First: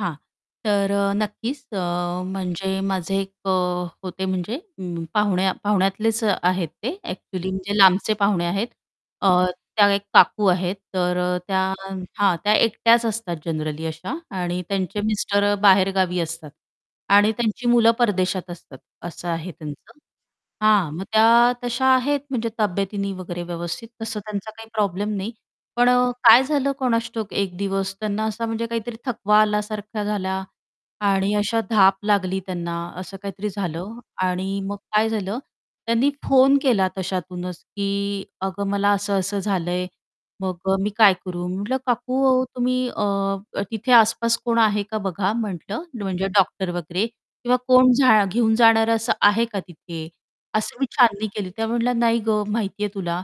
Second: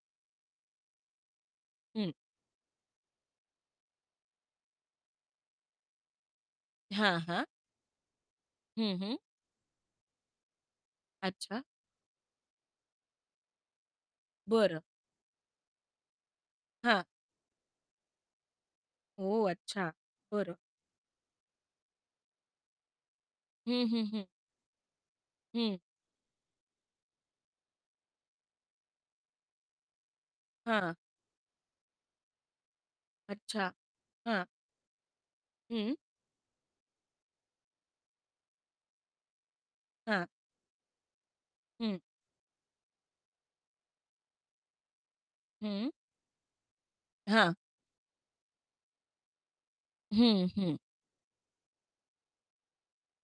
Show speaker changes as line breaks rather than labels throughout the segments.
हां, तर अ, नक्कीच अ,
हं.
म्हणजे माझे एक अ, होते म्हणजे उम्म, पाहुण्या पाहुण्यातलेच अ, आहेत ते
हां, हां.
ॲक्च्युअली म्हणजे लांबचे पाहुणे आहेत,
हं, हं.
अ, त्या एक काकू आहेत तर अ, त्या
अच्छा.
हां. त्या एकट्याच असतात जनरली अशा आणि
बरं.
त्यांचे मिस्टर अ, बाहेरगावी असतात
हां.
आणि त्यांची मुलं परदेशात असतात असं
ओह,
आहे
अच्छा.
त्यांचं,
बरं.
हां, मग त्या तशा आहेत म्हणजे तब्येतीने वगैरे
हं,
व्यवस्थित
हं,
तसं
हं.
त्यांचा काही प्रॉब्लेम नाही.
हं.
पण अ, काय झालं कोणास ठाऊक एक दिवस त्यांना असा म्हणजे काहीतरी थकवा आल्यासारखा झाला
हां.
आणि अशा धाप लागली त्यांना, असं काहीतरी
अच्छा,
झालं
हां.
आणि मग काय झालं
हं.
त्यांनी फोन केला तशातूनच की "अगं मला असं-असं झालं आहे
हां.
मग अ, मी काय करू" म्हटलं,
हं.
"काकू अहो तुम्ही अ, तिथे आसपास कोण आहे का बघा," म्हटलं,
हं.
म्हणजे "डॉक्टर वगैरे
हां.
किंवा कोण जा घेऊन जाणार असं आहे का तिथे."
हं, हं.
असं मी छाननी केली त्या म्हटल्या नाही गं, माहिती आहे तुला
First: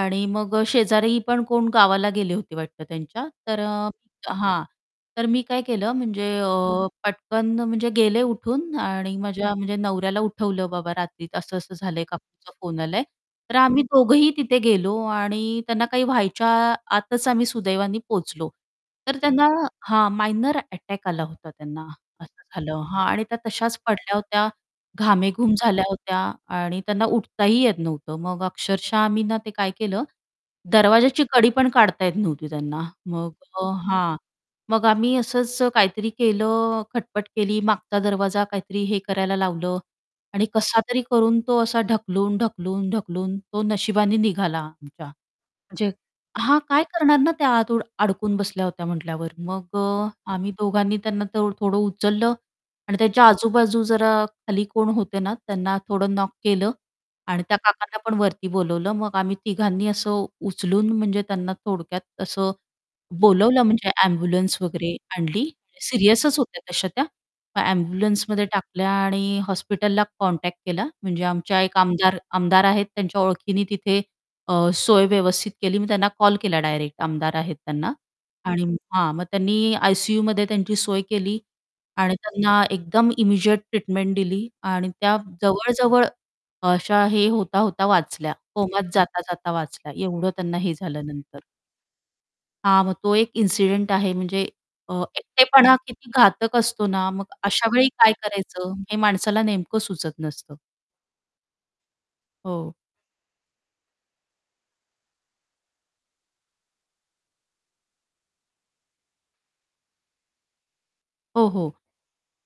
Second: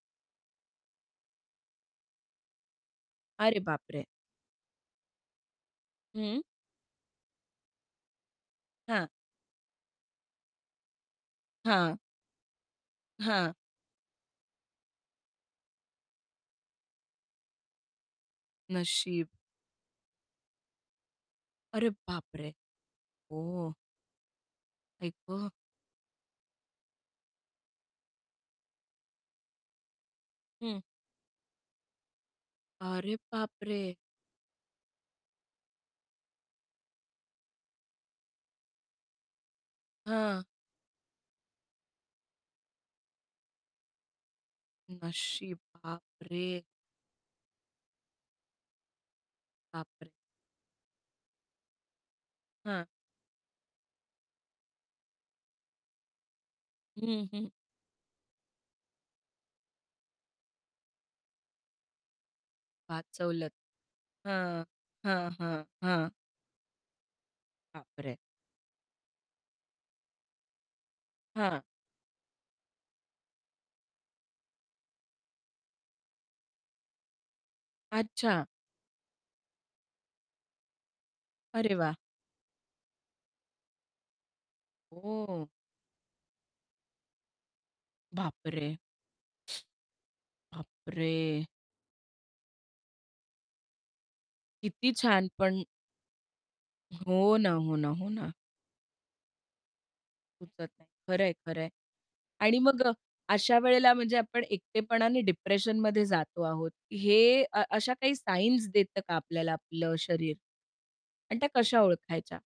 आणि मग अ, शेजारी पण कोण गावाला गेले होते वाटतं त्यांच्या,
अरे
तर
बाप
अ,
रे!
हां, तर मी काय केलं म्हणजे
हं.
अ, पटकन म्हणजे गेले उठून
हां.
आणि माझ्या म्हणजे नवऱ्याला उठवलं बाबा रात्री असं-असं
हां.
झालंय काकूंचा फोन आलाय.
हां.
तर आम्ही दोघंही तिथे गेलो आणि त्यांना काही व्हायच्या आतच आम्ही सुदैवाने पोहोचलो. तर
नशीब.
त्यांना हां, मायनर अटॅक आला होता त्यांना
अरे
असं
बापरे!
झालं. हां. आणि त्या
ओ.
तशाच पडल्या होत्या
आई गं.
घामेघूम झाल्या होत्या आणि त्यांना उठताही येत नव्हतं मग अक्षरशः आम्ही ना, ते काय केलं
हं.
दरवाज्याची कडी पण काढता येत नव्हती त्यांना,
अरे
मग
बाप
अ,
रे!
हां, मग आम्ही असंच अ, काहीतरी केलं खटपट केली मागचा दरवाजा काहीतरी हे करायला लावलं
हां.
आणि कसातरी करून तो असा ढकलून, ढकलून, ढकलून तो नशिबाने निघाला आमच्या
नशीब
म्हणजे हां,
बापरे!
काय करणार ना, त्या आत अडून अडकून बसल्या होत्या म्हटल्यावर मग
बाप
अ,
रे!
आम्ही दोघांनी त्यांना थो थोडं उचललं
हां.
आणि त्याच्या आजूबाजू जरा खाली कोण होते ना, त्यांना थोडं नॉक केलं
हं,
आणि
हं.
त्या काकांना पण वरती बोलावलं मग आम्ही तिघांनी असं उचलून म्हणजे त्यांना थोडक्यात असं
वाचवलतं.
बोलावलं म्हणजे ॲम्ब्युलन्स
हां,
वगैरे
हां,
आणली
हां, हां.
सीरियसच होत्या तशा त्या. मग
बाप रे.
ॲम्ब्युलन्समध्ये टाकल्या आणि हॉस्पिटलला कॉन्टॅक्ट केला म्हणजे आमच्या
हां.
एक आमदार आमदार आहेत त्यांच्या ओळखीने तिथे अ, सोय व्यवस्थित केली मी त्यांना कॉल केला डायरेक्ट आमदार आहेत त्यांना
अच्छा.
आणि हां, मग त्यांनी आय-सी-यूमध्ये त्यांची सोय केली
अरे वाह!
आणि त्यांना एकदम इमिजिएट ट्रीटमेंट दिली आणि त्या
ओ.
जवळ जवळ अ अशा हे होता होता वाचल्या
बाप रे!
कोमात जाता जाता वाचल्या एवढं त्यांना हे झाल्यानंतर.
बापरे!
हां, मग तो एक इन्सिडेंट आहे म्हणजे
किती
अ,
छान, पण
एकटेपणा किती घातक असतो ना, मग
हो ना, हो ना,
अशावेळी
हो
काय
ना.
करायचं हे माणसाला नेमकं सुचत नसतं.
सुचत नाही. खरं आहे, खरं आहे. आणि
हो.
मग अ, अशा वेळेला म्हणजे आपण एकटेपणाने डिप्रेशनमध्ये जातो आहोत हे अ, अशा काही साइन्स देत का आपल्याला आपलं शरीर? आणि त्या
हो, हो.
कशा ओळखायच्या?